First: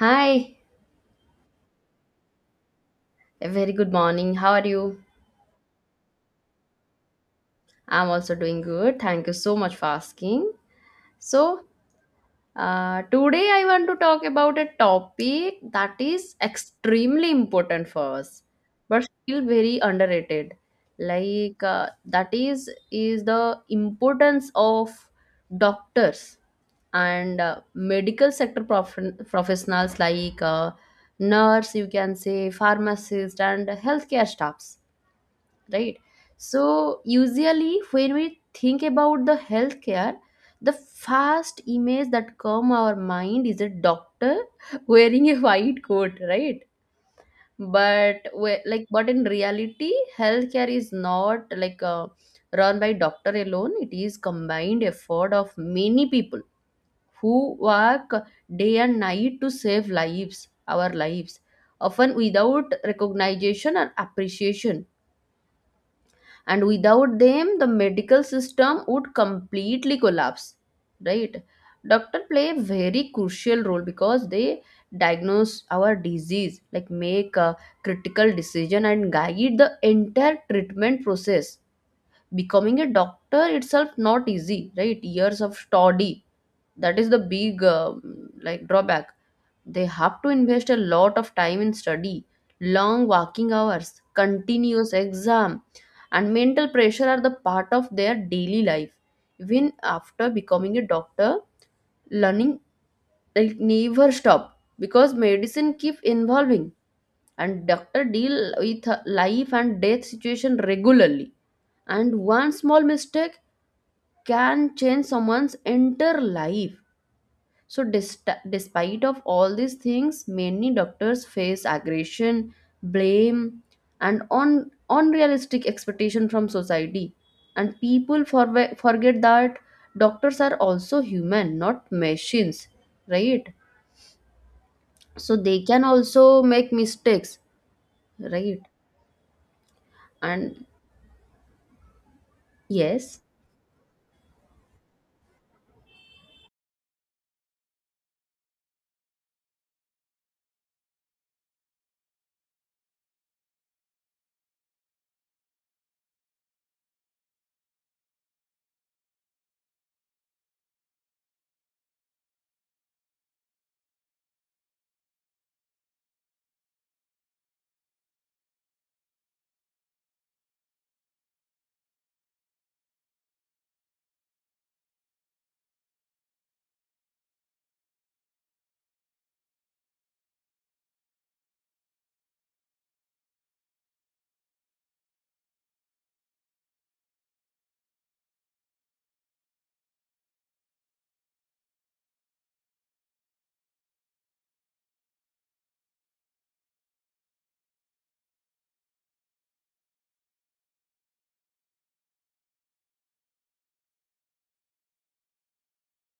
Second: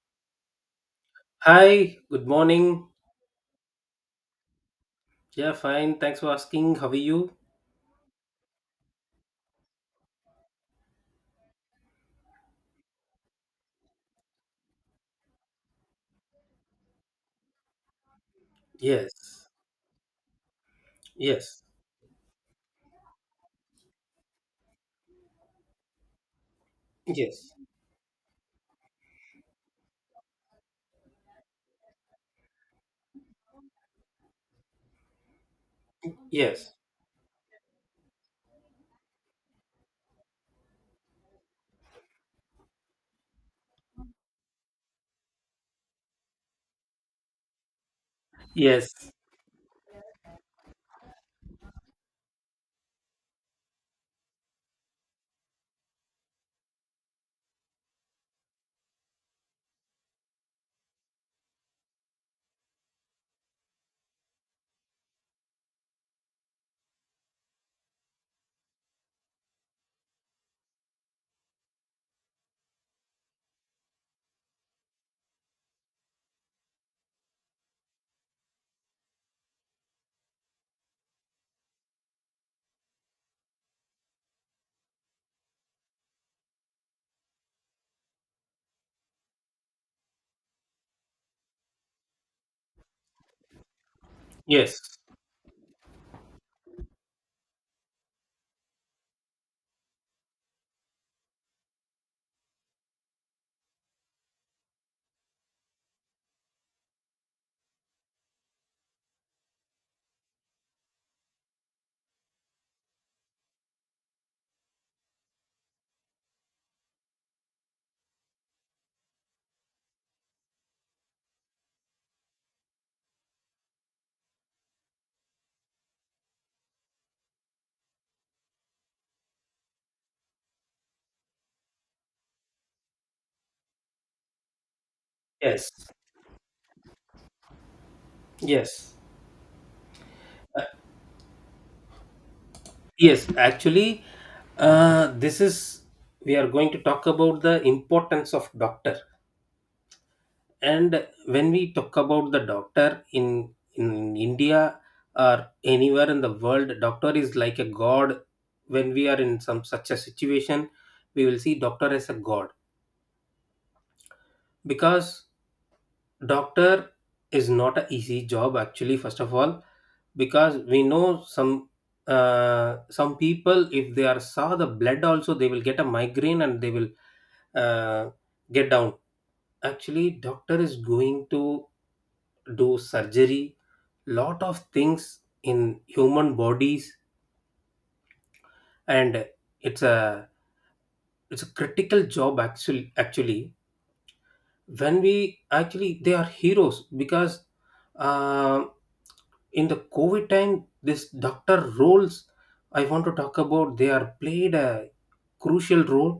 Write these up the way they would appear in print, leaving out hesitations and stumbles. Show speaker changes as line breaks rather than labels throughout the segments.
Hi,
Hi, good morning.
a very good morning. How are you?
Yeah, fine. Thanks for asking. How are you?
I'm also doing good. Thank you so much for asking. So, today I want to talk about a topic that is extremely important for us, but still
Yes,
very underrated. Like
yes,
that is the importance of doctors and
yes,
medical sector professionals like nurse, you can say pharmacist and healthcare staffs, right? So
yes,
usually when we think about the healthcare, the first image that come our mind is a doctor wearing a white coat, right? But
yes,
in reality, healthcare is not like run by doctor alone. It is combined effort of many people who work day and night to save lives, our lives, often without recognition or appreciation, and without them the medical system would completely collapse, right? Doctor play a very crucial role because they diagnose our disease, like make a critical decision and guide the entire treatment process. Becoming a doctor itself not easy, right? Years of study, that is the big drawback. They have to invest a lot of time in study, long working hours, continuous
yes,
exam, and mental pressure are the part of their daily life. Even after becoming a doctor, learning like never stop because medicine keep evolving, and doctor deal with life and death situation regularly, and one small mistake can change someone's entire life. So, despite of all these things, many doctors face aggression, blame, and on unrealistic expectation from society. And people forget that doctors are also human, not machines, right? So they
yes,
can also make mistakes, right?
yes,
And yes,
yes. Actually, this is we are going to talk about the importance of doctor. And when we talk about the doctor in India or anywhere in the world, doctor is like a god. When we are in some such a situation, we will see doctor as a god, because doctor is not an easy job actually, first of all. Because we know some people, if they are saw the blood also, they will get a migraine and they will, uh, get down. Actually, doctor is going to do surgery, lot of things in human bodies, and it's a it's a critical job, actually. When we Actually, they are heroes because, uh, in the covid time, this doctor roles I want to talk about, they are played a crucial role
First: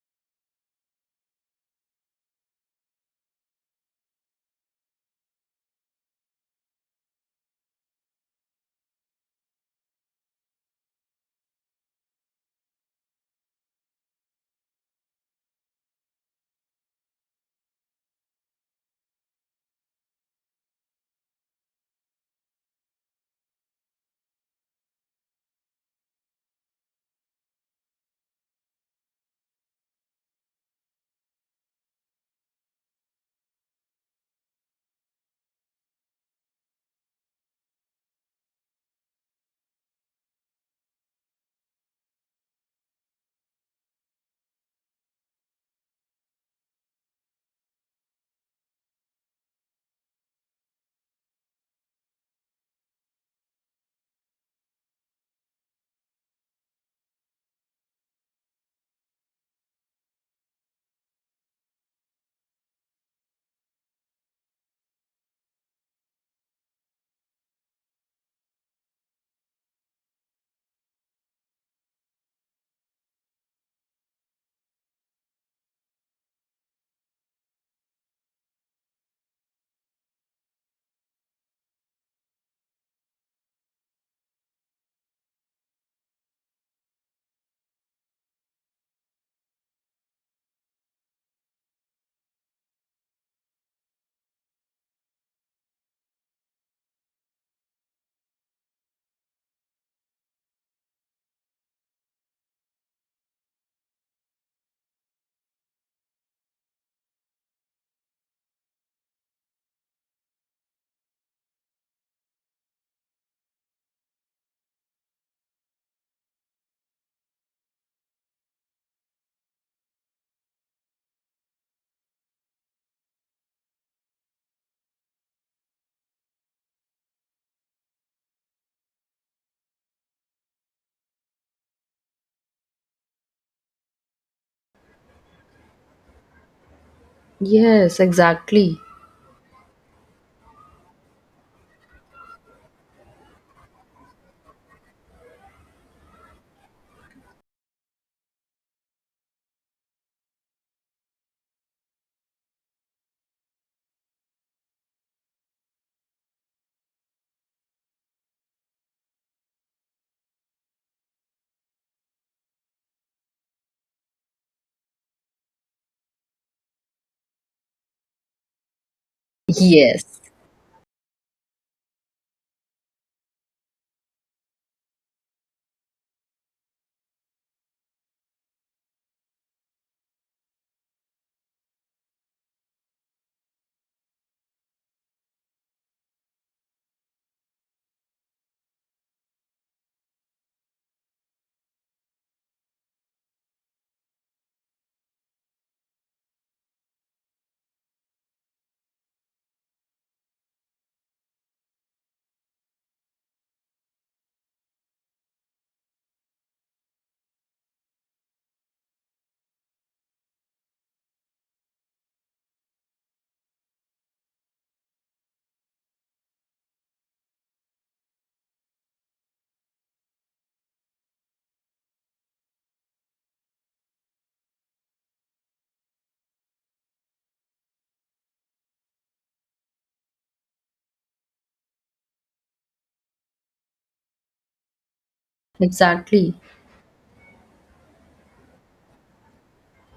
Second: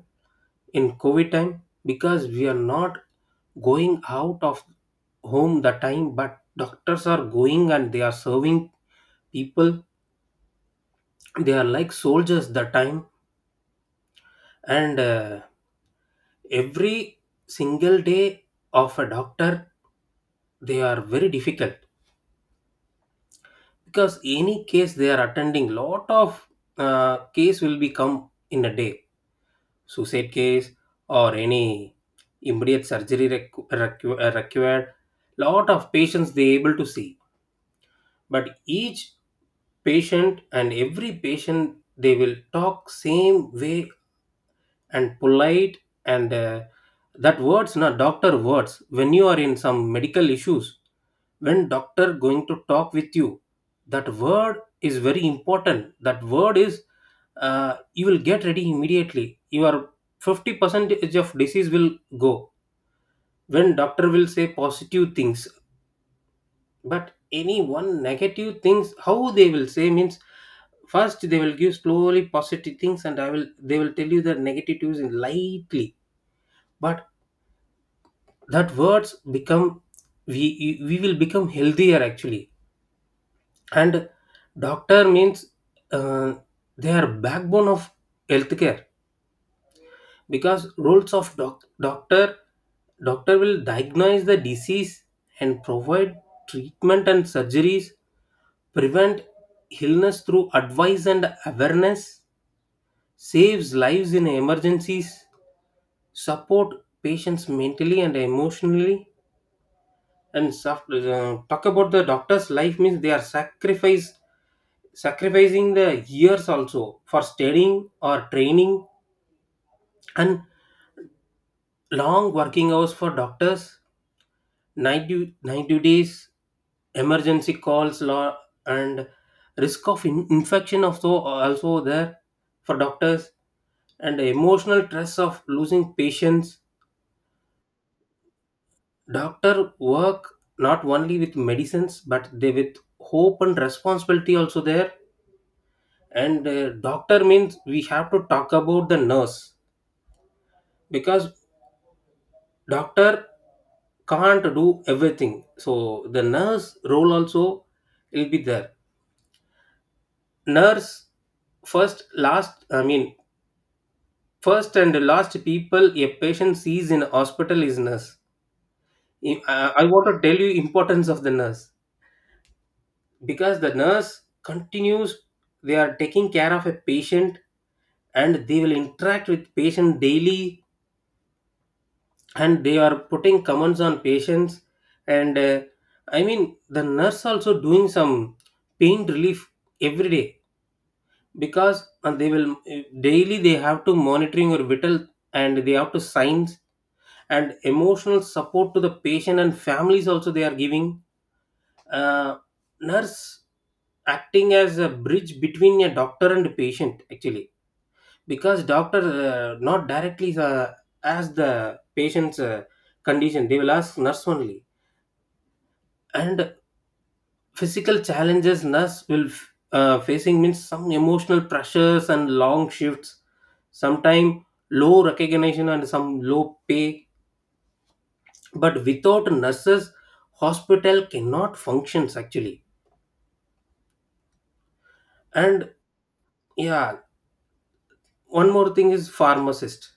in covid time, because we are not going out of home the time, but doctors are going and they are serving people. They are like soldiers the time. And every single day of a doctor, they are very difficult, because any case they are attending, lot of case will be come in a day. Suicide case, or any immediate surgery required, lot of patients they able to see, but each patient and every patient they will talk same way and polite. And that words, na, doctor words, when you are in some medical issues, when doctor going to talk with you, that word is very important. That word is, you will get ready immediately, your 50 percentage of disease will go when doctor will say positive things. But any one negative things, how they will say means, first they will give slowly positive things, and I will they will tell you the negatives in lightly. But that words become, we we will become healthier, actually. And doctor means, uh, they are backbone of healthcare. Because roles of doctor will diagnose the disease and provide treatment and surgeries, prevent illness through advice and awareness, saves lives in emergencies, support patients mentally and emotionally. And soft, talk about the doctor's life means, they are sacrifice sacrificing the years also for studying or training. And long working hours for doctors, night duties, emergency calls law, and risk of infection also there for doctors, and emotional stress of losing patients.
yes, exactly.
Doctor work not only with medicines, but they with hope and responsibility also there. And doctor means, we have to talk about the nurse, because doctor can't do everything, so the nurse role also will be there. Nurse, first last i mean first and last people a patient sees in hospital is nurse. I want
Yes,
to tell you importance of the nurse, because the nurse continues, they are taking care of a patient, and they will interact with patient daily, and they are putting comments on patients. And I mean, the nurse also doing some pain relief every day. Because, they will, daily they have to monitoring your vital, and they have to signs, and emotional support to the patient and families also they are giving. uh, nurse acting as a bridge between a doctor and patient, actually. Because doctor, not directly ask the patient's condition, they will ask nurse only. And physical challenges nurse will facing means, some emotional pressures and long shifts, sometime low recognition and some low pay. But without nurses, hospital cannot functions, actually. And
exactly.
yeah, one more thing is pharmacist.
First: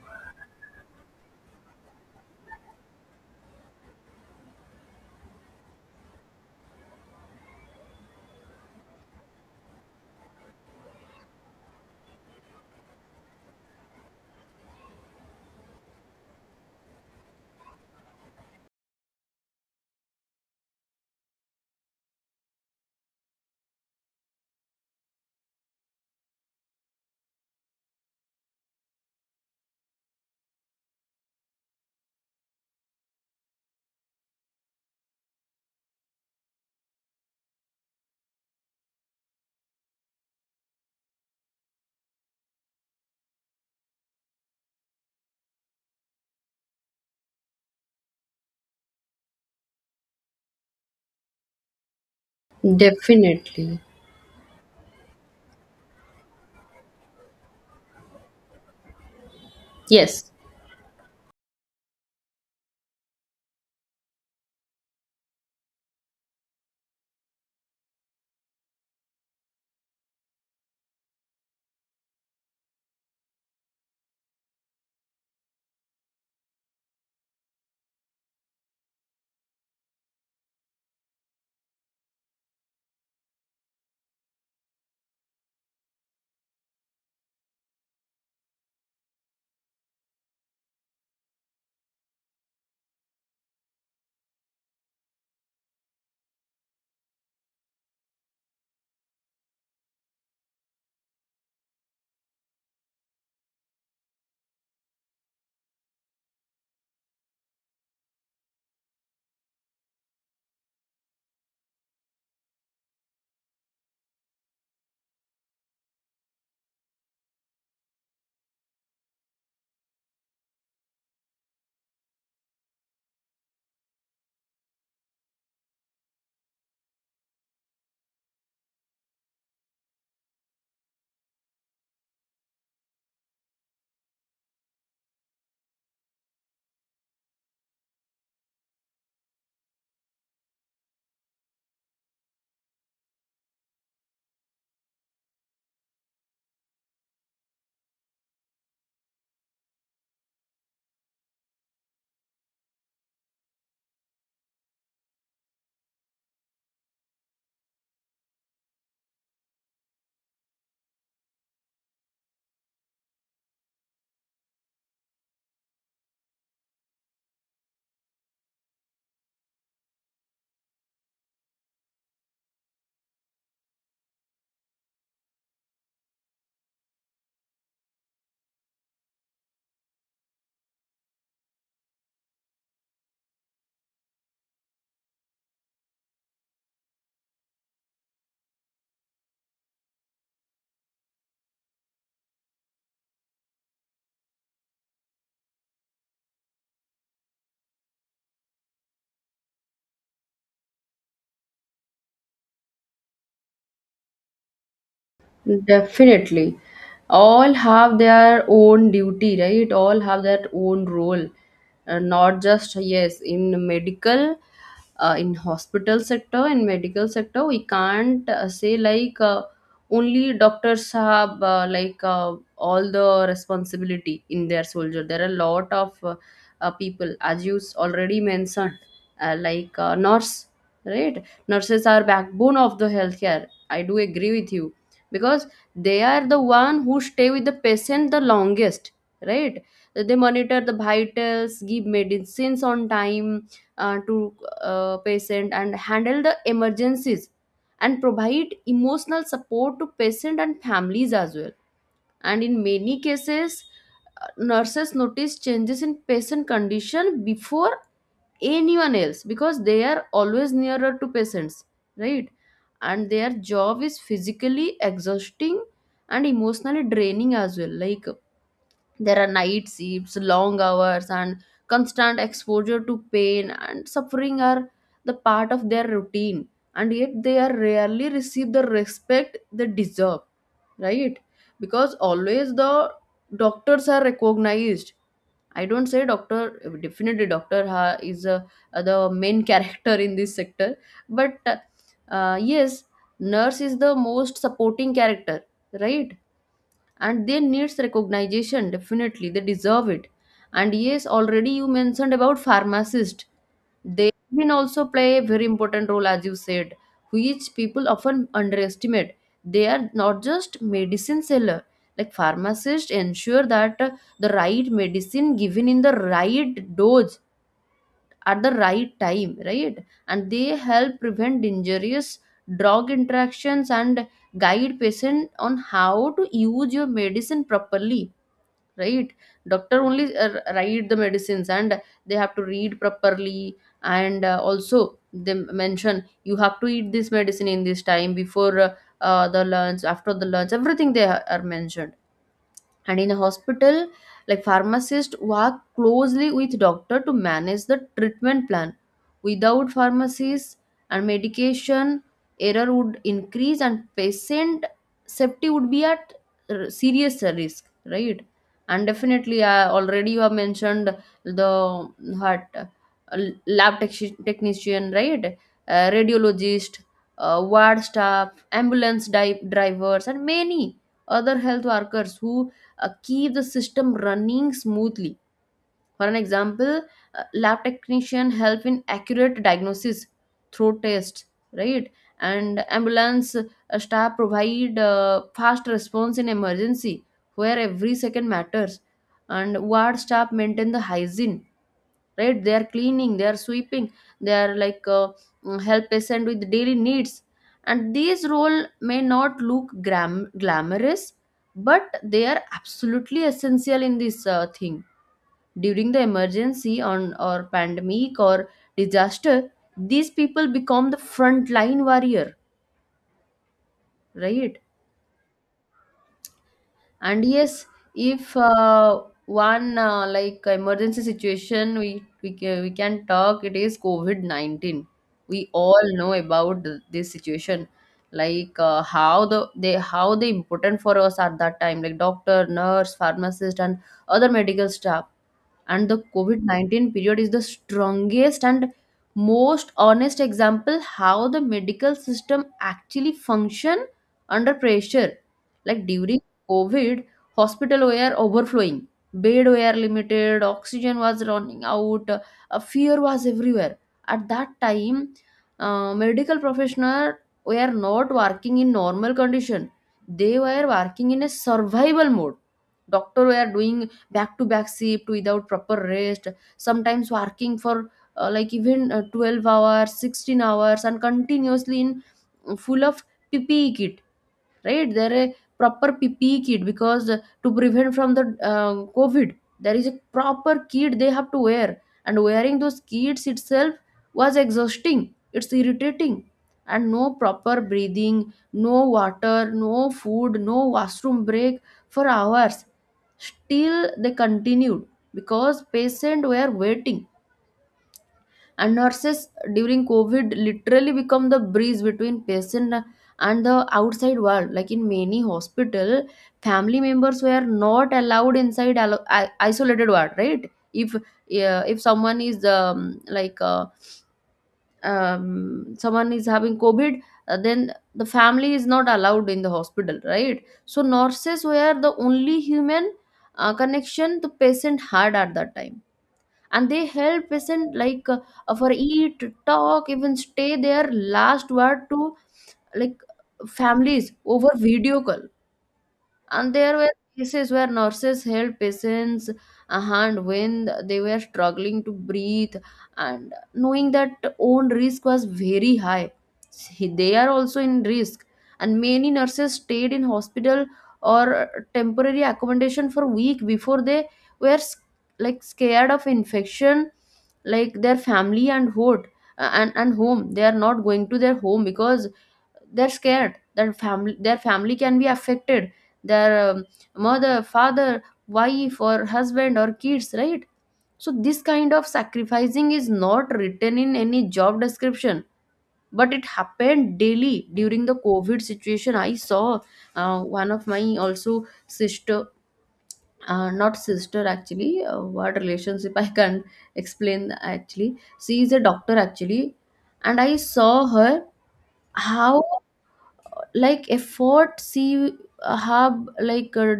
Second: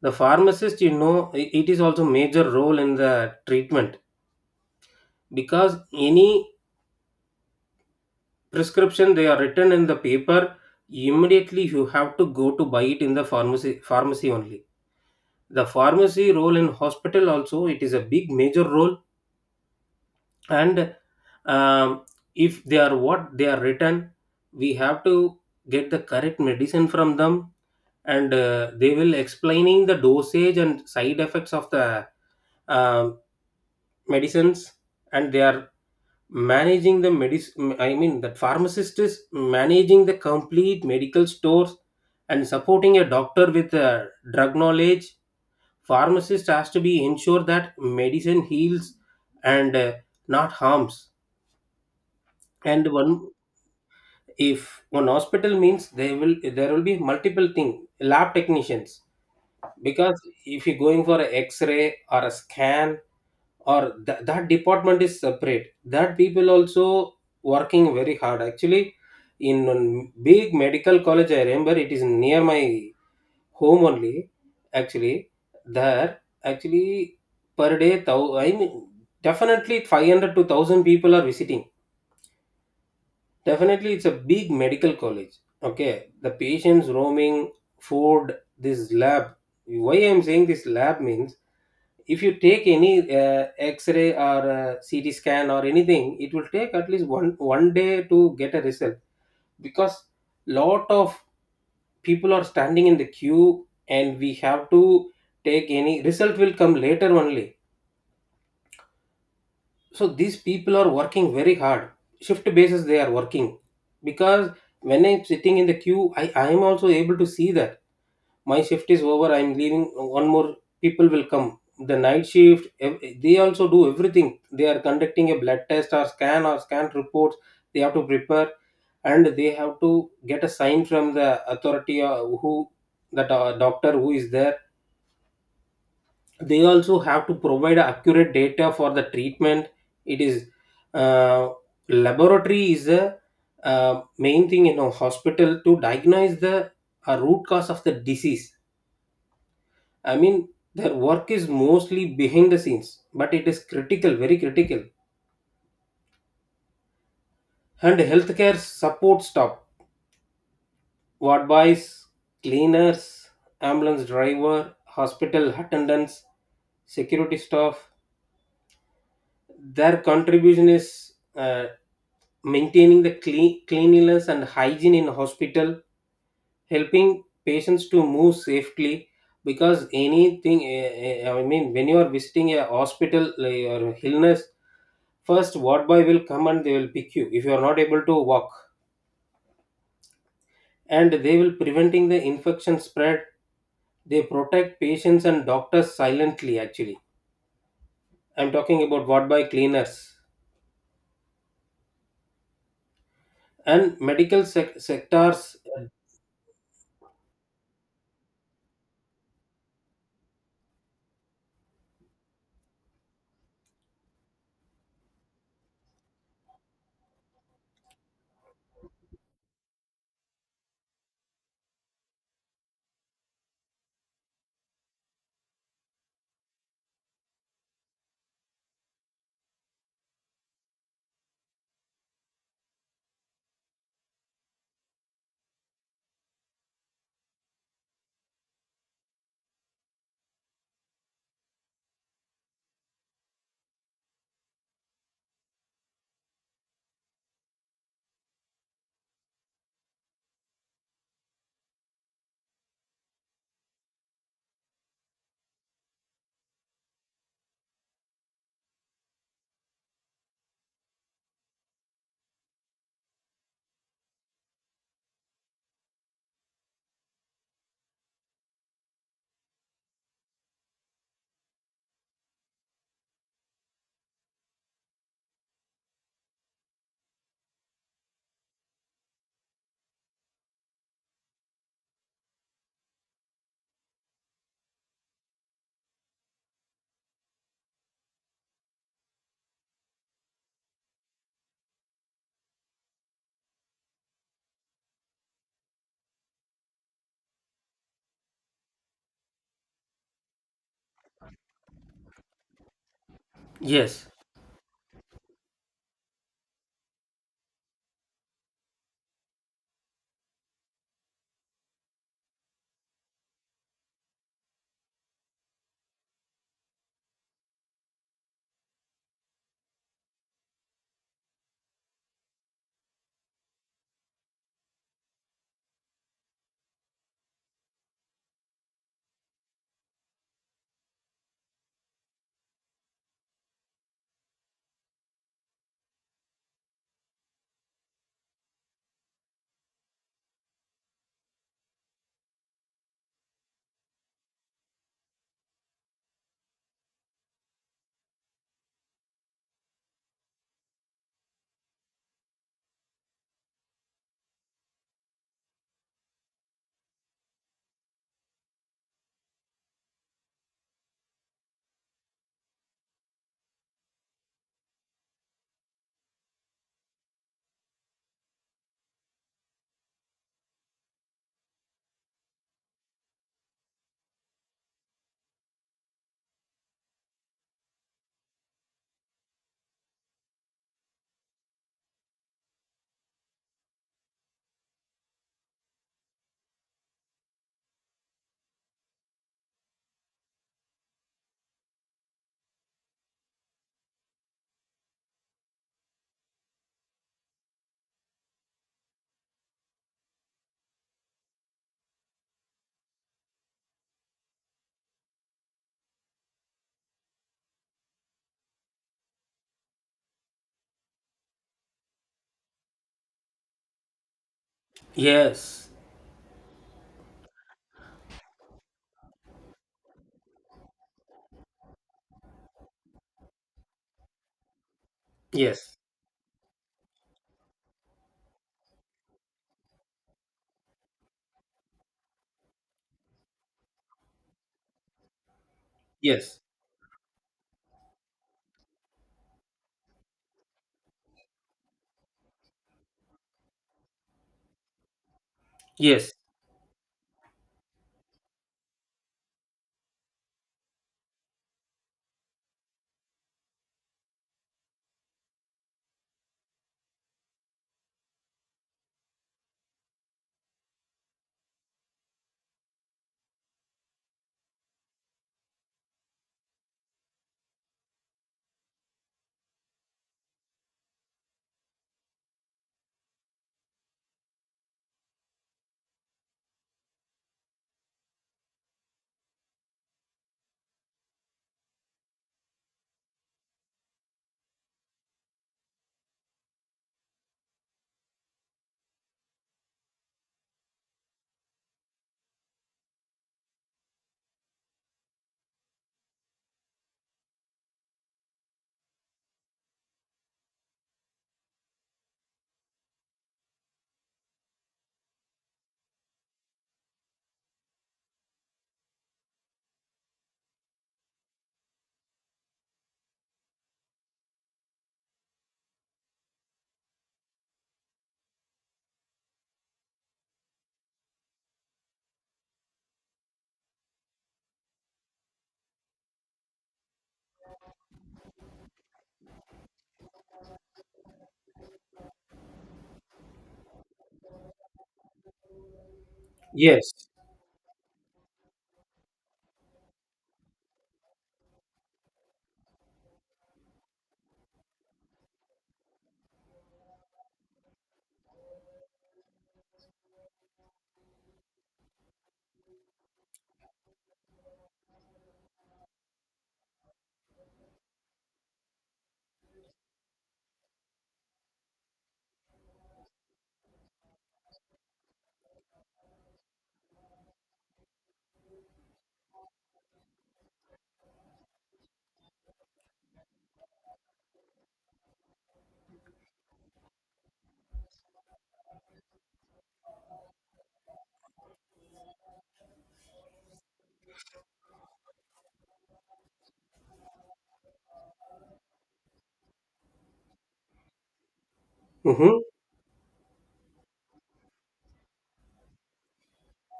The pharmacist, it is also major role in the treatment. Because any prescription they are written in the paper, immediately you have to go to buy it in the pharmacy, pharmacy only. The pharmacy role in hospital also, it is a big major role. And um, if they are what they are written, we have to get the correct medicine from them. And they will explaining the dosage and side effects of the um medicines. And they are managing the medicine, I mean the pharmacist is managing the complete medical stores, and supporting a doctor with drug knowledge. Pharmacist has to be ensure that medicine heals and, not harms. And one
Definitely.
if one hospital means, they will, there will be multiple thing, lab technicians. Because
Yes.
if you're going for an X-ray or a scan, or that department is separate. That people also working very hard, actually. In one big medical college, I remember, it is near my home only, actually. There, actually, per day, thou I mean, definitely 500 to 1000 people are visiting. Definitely, it's a big medical college. Okay, the patients roaming, food, this lab. Why I'm saying this lab means, if you take any X-ray or CT scan or anything, it will take at least one day to get a result, because lot of people are standing in the queue, and we have to take, any result will come later only. So these people are working very hard, shift basis they are working. Because when I'm sitting in the queue, I am also able to see that my shift is over, I'm leaving, one more people will come. The night shift, they also do everything. They are conducting a blood test or scan, or scan reports they have to prepare, and they have to get a sign from the authority, who, that doctor who is there. They also have to provide accurate data for the treatment. It is, uh, laboratory is the main thing in a hospital, to diagnose the root cause of the disease. I mean, their work is mostly behind the scenes, but it is critical, very critical. And healthcare support staff, ward boys, cleaners, ambulance driver, hospital attendants, security staff, their contribution is, maintaining the cleanliness and hygiene in hospital, helping patients to move safely. Because anything, I mean, when you are visiting a hospital, like, or illness, first ward boy will come and they will pick you if you are not able to walk. And they will preventing the infection spread, they protect patients and doctors silently, actually. I'm talking about ward boy, cleaners, and medical sectors.
Definitely. All have their own duty, right? All have their own role. Not just, yes, in medical, in hospital sector, in medical sector, we can't say like only doctors have all the responsibility in their soldier. There are a lot of people, as you already mentioned, nurse, right? Nurses are backbone of the healthcare. I do agree with you because they are the one who stay with the patient the longest, right? So, they monitor the vitals, give medicines on time to patient and handle the emergencies and provide emotional support to patient and families as well. And in many cases, nurses notice changes in patient condition before anyone else because they are always nearer to patients, right? And their job is physically exhausting and emotionally draining as well. Like, there are night shifts, long hours, and constant exposure to pain and suffering are the part of their routine, and yet they are rarely receive the respect they deserve, right? Because always the doctors are recognized. I don't say doctor, definitely doctor is the main character in this sector, but yes, nurse is the most supporting character, right? And they needs recognition, definitely they deserve it. And yes, already you mentioned about pharmacist.
Yes.
They can also play a very important role, as you said, which people often underestimate. They are not just medicine seller. Like, pharmacists ensure that the right medicine given in the right dose at the right time, right? And they help prevent dangerous drug interactions and guide patient on how to use your medicine properly, right? Doctor only write the medicines and they have to read properly, and also they mention you have to eat this medicine in this time, before the lunch, after the lunch, everything they are mentioned. And in a hospital, like, pharmacists work closely with doctor to manage the treatment plan. Without pharmacies and medication, error would increase and patient safety would be at serious risk, right? And definitely, already you have mentioned the heart, lab technician, right? Radiologist, ward staff, ambulance drivers, and many other health workers who keep the system running smoothly. For an example, lab technician help in accurate diagnosis through tests, right? And ambulance staff provide fast response in emergency where every second matters. And ward staff maintain the hygiene, right? They are cleaning, they are sweeping, they are help patient with daily needs. And these role may not look glamorous, but they are absolutely essential in this thing. During the emergency on, or pandemic or disaster, these people become the frontline warrior, right?
Yes.
And yes, if one like emergency situation, we can talk, it is covid-19. We
Yes.
all know about this situation, like how the they how they important for us at that time, like doctor, nurse, pharmacist, and other medical staff. And the
Yes.
covid-19 period is the strongest and most honest example how the medical system actually function under pressure. Like,
Yes.
during covid, hospital were overflowing, bed were limited, oxygen was running out, a fear was everywhere. At that time, medical professional were not working in normal condition, they were working in a survival mode. Doctor were doing back to back shift without proper rest, sometimes working for like even 12 hours, 16 hours, and continuously in full of ppe kit, right? There a proper ppe kit, because to prevent from the covid, there is a proper kit they have to wear, and wearing those kits itself was exhausting, it's irritating, and no proper breathing, no water, no food, no washroom break for hours. Still they continued, because patients were waiting. And nurses during covid literally become the breeze between patient and the outside world. Like, in many hospital, family members were not allowed inside isolated ward, right? If if someone is someone is having covid, then the family is not allowed in the hospital, right? So nurses were the only human connection the patient had at that time, and they help patient like for eat, talk, even stay their last word to, like, families over video call. And there were
Yes.
cases where nurses held patients' hand when they were struggling to breathe, and knowing that own risk was very high. See, they are also in risk. And many nurses stayed in hospital or temporary accommodation for week before they were like scared of infection, like their family and hood and home. They are not going to their home because they're scared that family their family can be affected, their mother, father, wife or husband or kids, right? So this kind of sacrificing is not written in any job description, but it happened daily during the covid situation. I saw one of my also sister, not sister actually, what relationship I can't explain actually. She is a doctor actually, and I saw her how,
Mm-hmm.
like, effort she have like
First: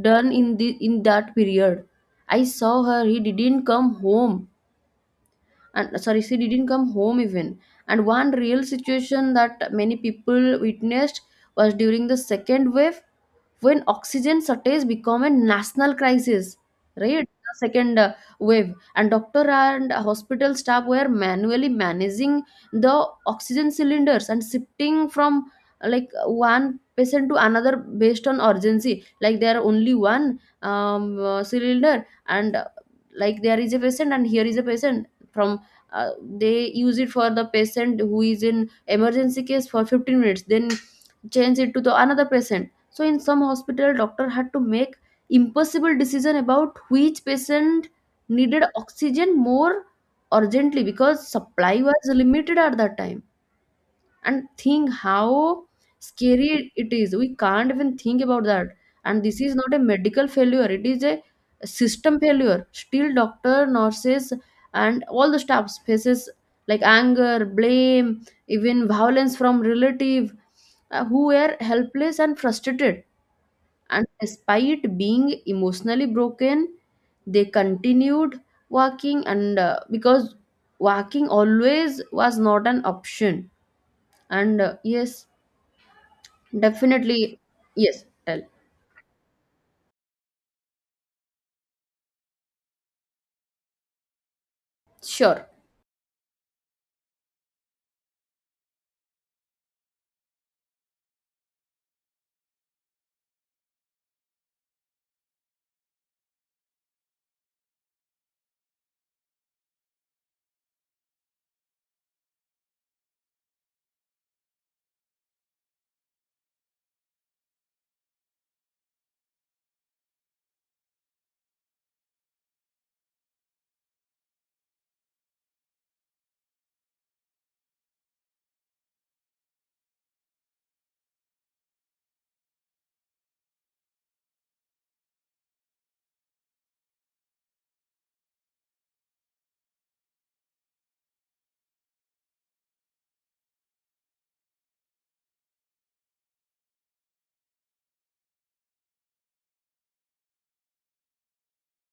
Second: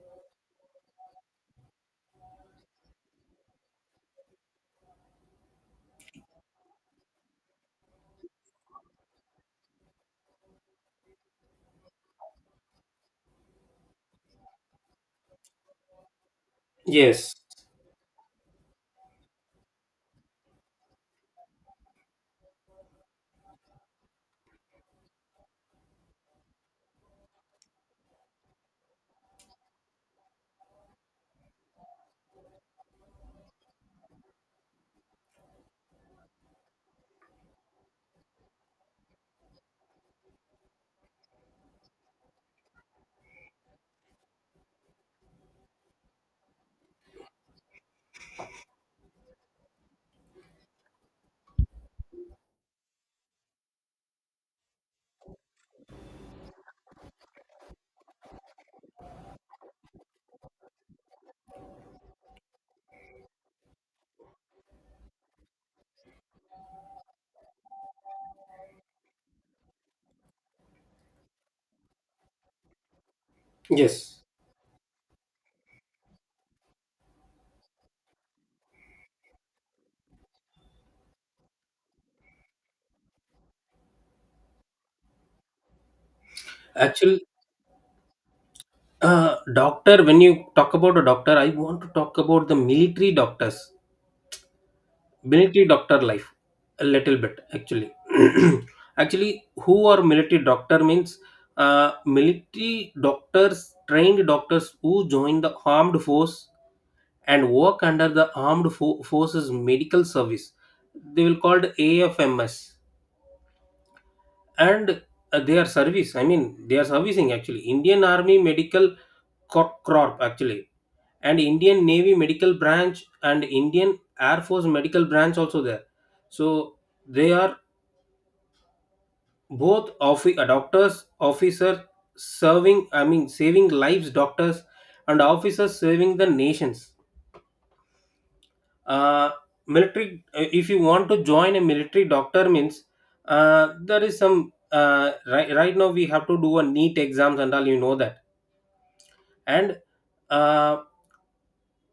done in the in that period. I saw her, he didn't come home, and sorry, she didn't come home even. And one real situation that many people witnessed was during the second wave, when oxygen shortage become a national crisis, right?
Yes.
The second wave. And doctor and hospital staff were manually managing the oxygen cylinders and shifting from like one patient to another based on urgency. Like, there are only one cylinder, and like there is a patient and here is a patient. From, uh, they use it for the patient who is in emergency case for 15 minutes, then change it to the another patient. So in some hospital, doctor had to make impossible decision about which patient needed oxygen more urgently, because supply was limited at that time. And think how scary it is, we can't even think about that. And this is not a medical failure, it is a system failure. Still doctor, nurses, and all the staffs faces, like, anger, blame, even violence from relative, who were helpless and frustrated. And
Yes.
despite being emotionally broken, they continued walking, and because walking always was not an option. And yes,
Actually,
definitely. Yes, tell.
doctor, when you talk about a doctor, I want to talk about the military doctors,
Sure.
military doctor life a little bit, actually. Actually, who are military doctor means, military doctors, trained doctors who join the armed force, and work under the armed forces medical service. They will called AFMS. And their service, I mean, they are servicing actually Indian Army Medical corp, actually, and Indian Navy medical branch and Indian Air Force medical branch also there. So they are both doctors, officers, serving, I mean saving lives, doctors and officers serving the nations. uh, military, if you want to join a military doctor means, there is some, right now we have to do a neat exams and all, you know that. And uh,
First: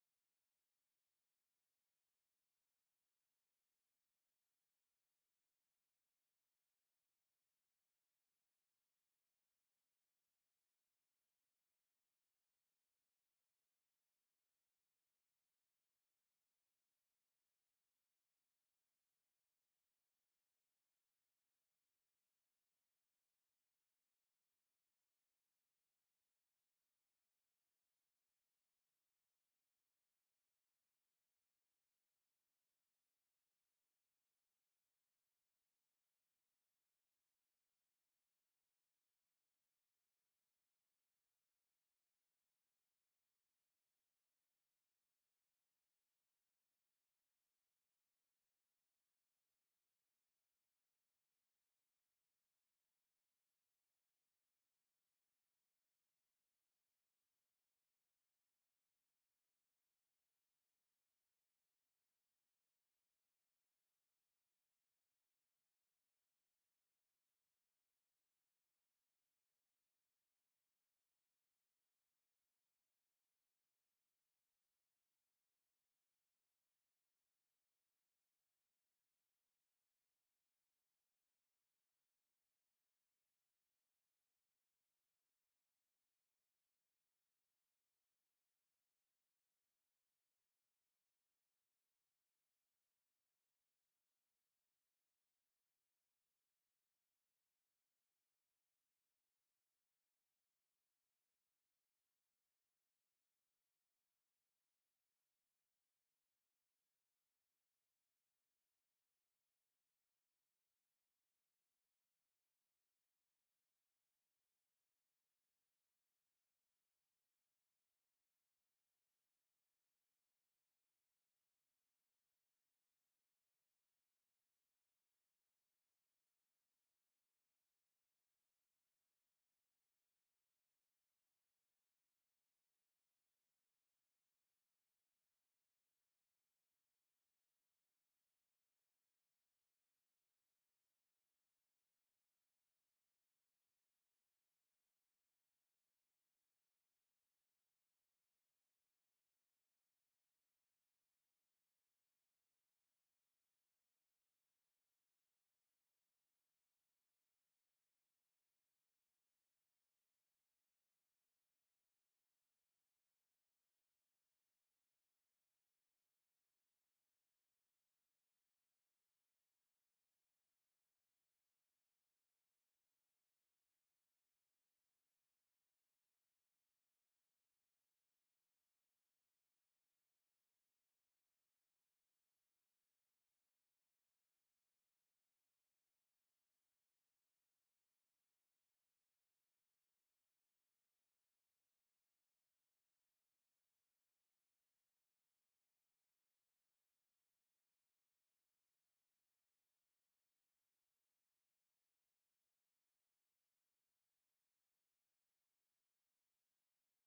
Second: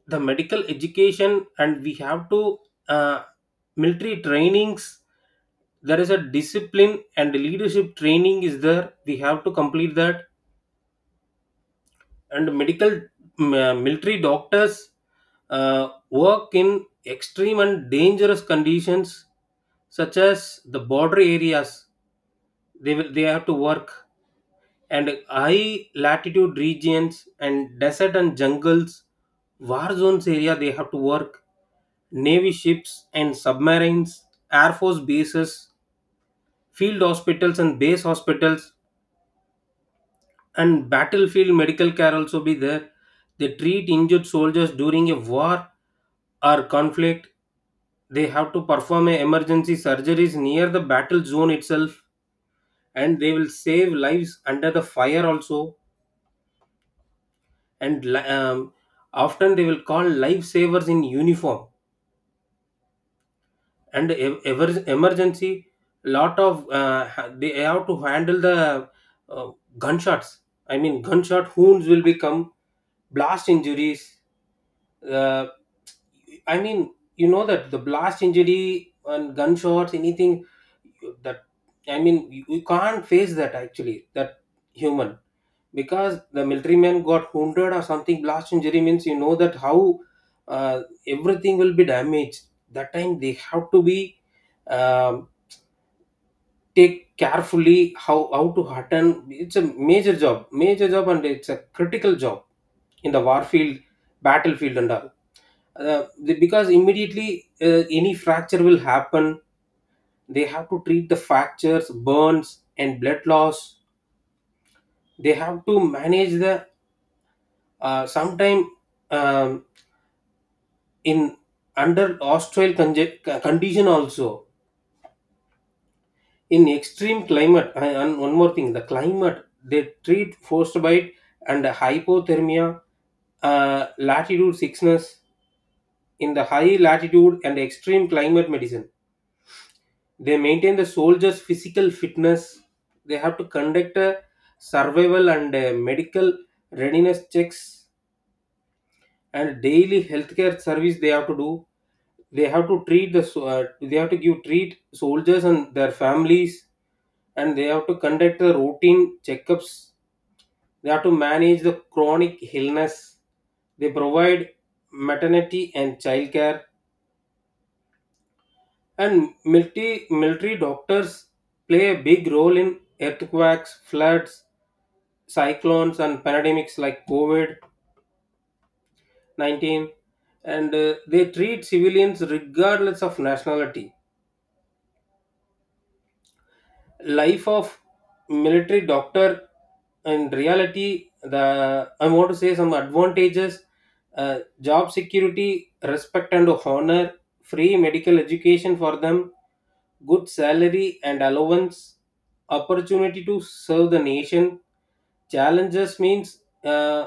the medical education, and we have to, uh, military trainings, there is a discipline and leadership training is there, we have to complete that. And medical, military doctors work in extreme and dangerous conditions, such as the border areas. They have to work, and high latitude regions and desert and jungles, war zones area they have to work, Navy ships and submarines, Air Force bases, field hospitals and base hospitals, and battlefield medical care also be there. They treat injured soldiers during a war or conflict. They have to perform a emergency surgeries near the battle zone itself, and they will save lives under the fire also. And often they will call lifesavers in uniform. And ever emergency, lot of they have to handle the, uh, gunshots, I mean gunshot wounds, will become blast injuries. uh, I mean, you know that the blast injury and gunshots anything, that, I mean, you can't face that, actually. That human, because the military man got wounded or something blast injury means, you know that how, everything will be damaged. That time, they have to be, um, take carefully, how to hearten. It's a major job, major job, and it's a critical job, in the war field, battlefield and all. Because immediately, any fracture will happen, they have to treat the fractures, burns and blood loss. They have to manage the, sometime, um, in under hostile condition also, in extreme climate. And one more thing, the climate, they treat frostbite and hypothermia, latitude sickness in the high latitude and extreme climate medicine. They maintain the soldiers' physical fitness. They have to conduct a survival and medical readiness checks, and daily healthcare service they have to do. They have to treat the, they have to give, treat soldiers and their families, and they have to conduct the routine checkups. They have to manage the chronic illness. They provide maternity and childcare. And military doctors play a big role in earthquakes, floods, cyclones, and pandemics like COVID-19. And they treat civilians regardless of nationality. Life of military doctor in reality, the I want to say some advantages: job security, respect and honor, free medical education for them, good salary and allowance, opportunity to serve the nation. Challenges means, uh,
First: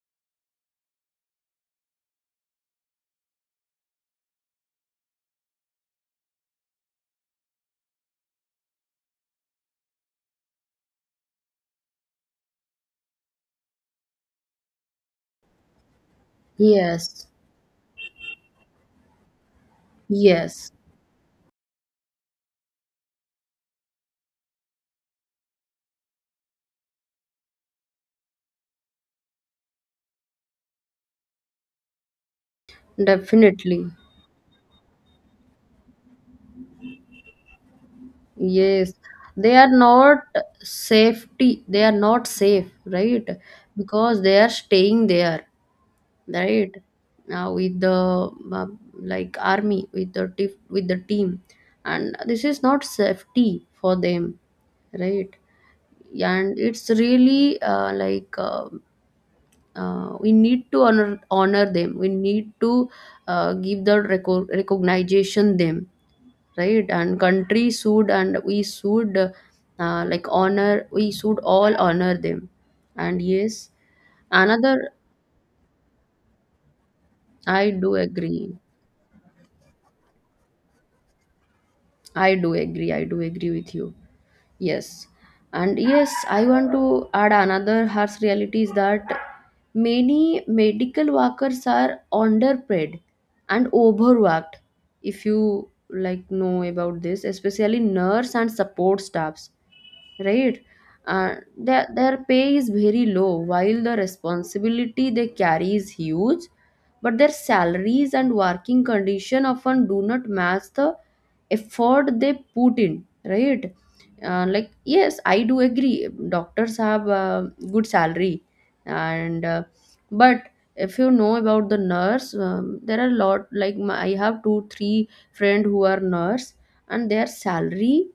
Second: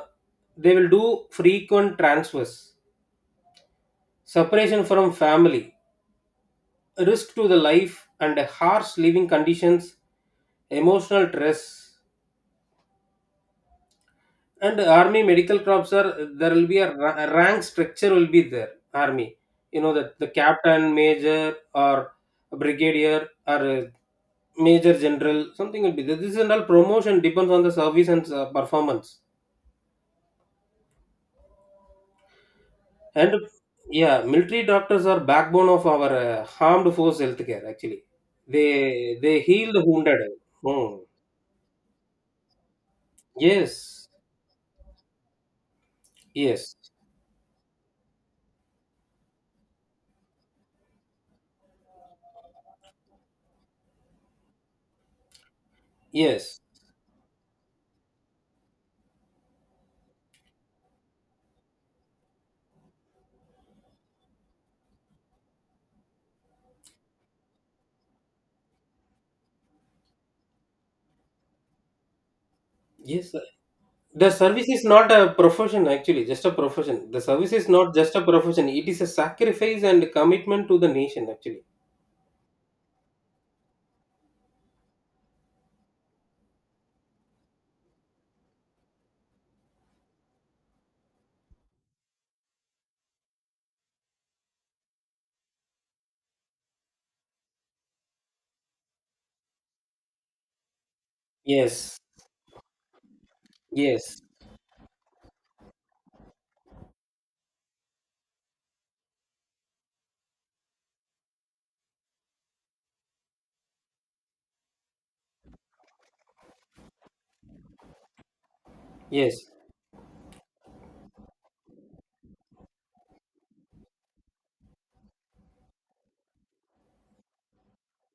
they will do frequent transfers, separation from family, risk to the life and harsh living conditions, emotional stress. And army medical crops are, there will be a,
Yes.
rank structure will be there. Army, you know that the
Yes,
captain, major, or brigadier, or major general, something will be there. This is all promotion depends on the service and, performance. And
definitely.
yeah, military doctors are backbone of our armed force healthcare. Actually,
Yes,
they
they are
heal the
not
wounded. Hmm.
safety, they are not safe, right?
Yes,
Because they are staying there, right,
yes,
now with the like army, with the with the team, and this is not safety for them, right? And
yes,
it's really we need to honor them, we need to give the recognition them, right? And country should, and we should like honor, we should all honor them. And
yes.
yes,
The service
another.
is not a profession, actually, just a profession. The service is
I do
not just a
agree.
profession, it is a sacrifice and commitment to the nation, actually.
I do agree. I do agree with you. Yes. And yes, I want to add another harsh reality is that many medical workers are underpaid and overworked. If you like know about this, especially nurse and support staffs, right? uh, their,
Yes,
their pay is very low, while the
yes,
responsibility they carry is huge, but their salaries and working condition often do not match the effort they put in, right? Like, yes, I do agree doctors have a good salary and
yes,
but if you know about the nurse, there are a lot, like I have two three friend who are nurse, and their salary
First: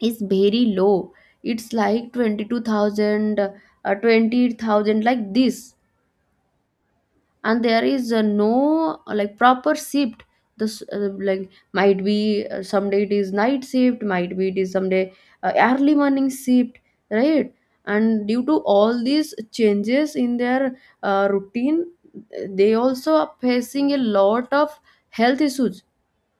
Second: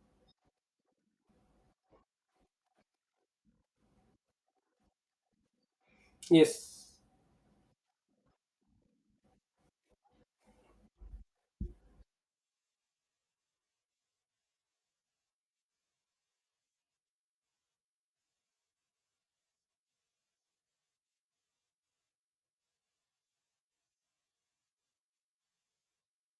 is very low, it's like 22,000, 20,000, like this.
yes,
And there is no like proper shift. This like might be, someday it is night shift, might be it is someday early morning shift, right? And due to all these changes in their routine, they also are facing a lot of health issues.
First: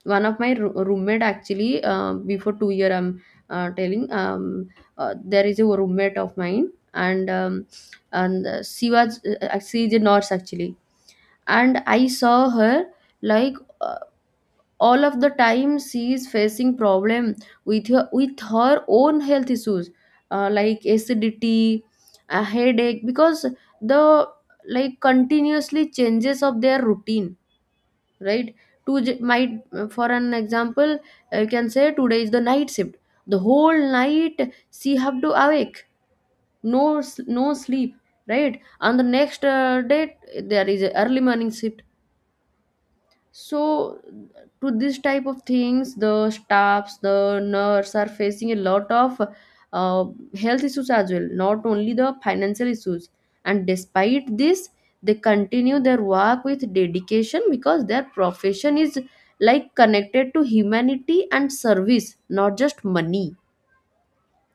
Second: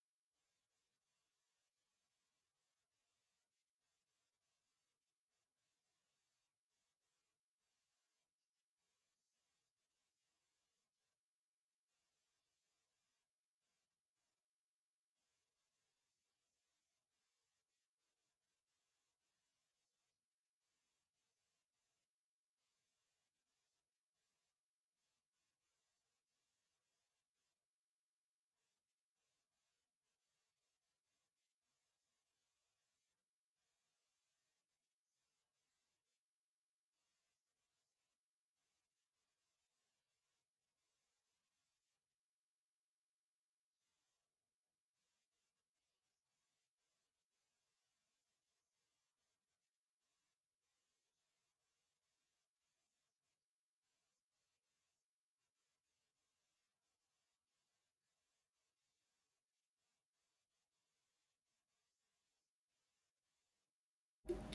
One of my roommate actually, before 2-year I'm telling, there is a roommate of mine, and she was she is a nurse actually. And I saw her, like uh, all of the time she is facing problem with her own health issues, like acidity, a headache, because the, like, continuously changes of their routine, right? to j- might For an example, you can say today is the night shift, the whole night she have to awake, no no sleep, right? On the next day, there is a early morning shift. So, to this type of things, the staffs, the nurse are facing a lot of uh, health issues as well, not only the financial issues. And despite this, they continue their work with dedication, because their profession is, like, connected to humanity and service, not just money.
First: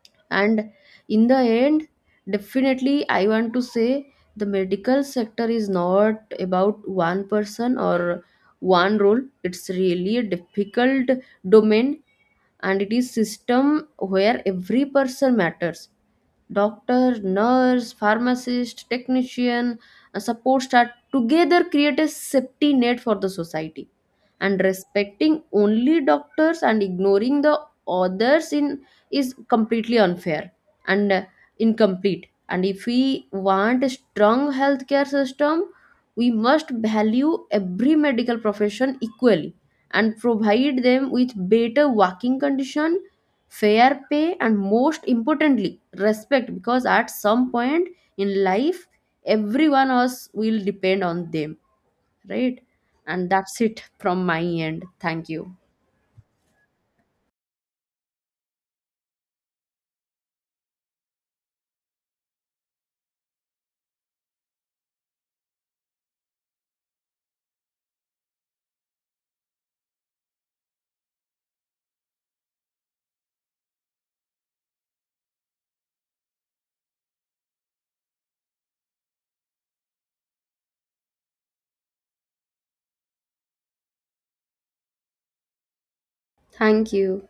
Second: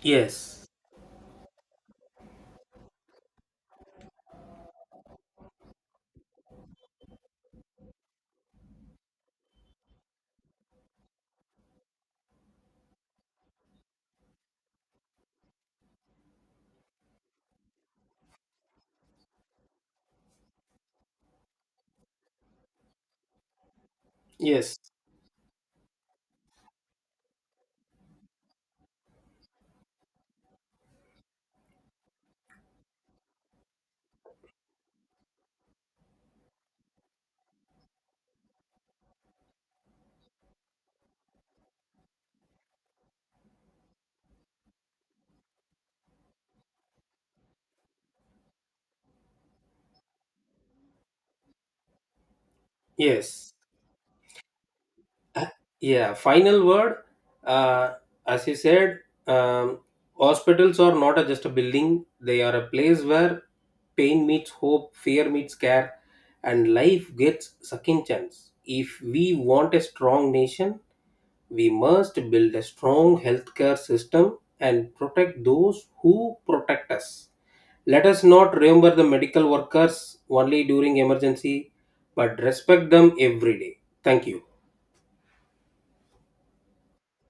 yes,
And in the end, definitely I want to say the medical sector is not about one person or one role. It's really a difficult domain, and it is system where every person matters. Doctor, nurse, pharmacist, technician, a support staff together create a safety net for the society. And
yes,
respecting only doctors and ignoring the others in is completely unfair and incomplete. And if we want a strong healthcare system, we must value every medical profession equally and provide them with better working condition, fair pay, and most importantly respect, because at some point in life everyone else will depend on them, right? And
yes.
that's it from my end. Thank
Uh,
you.
Yeah, final word. Uh, as you said, um, hospitals are not just a building, they are a place where pain meets hope, fear meets care, and life gets second chance. If we want a strong nation, we must build a strong healthcare system and protect those who protect us. Let us not remember the medical workers only during emergency, but respect them every day. Thank you.
Thank you.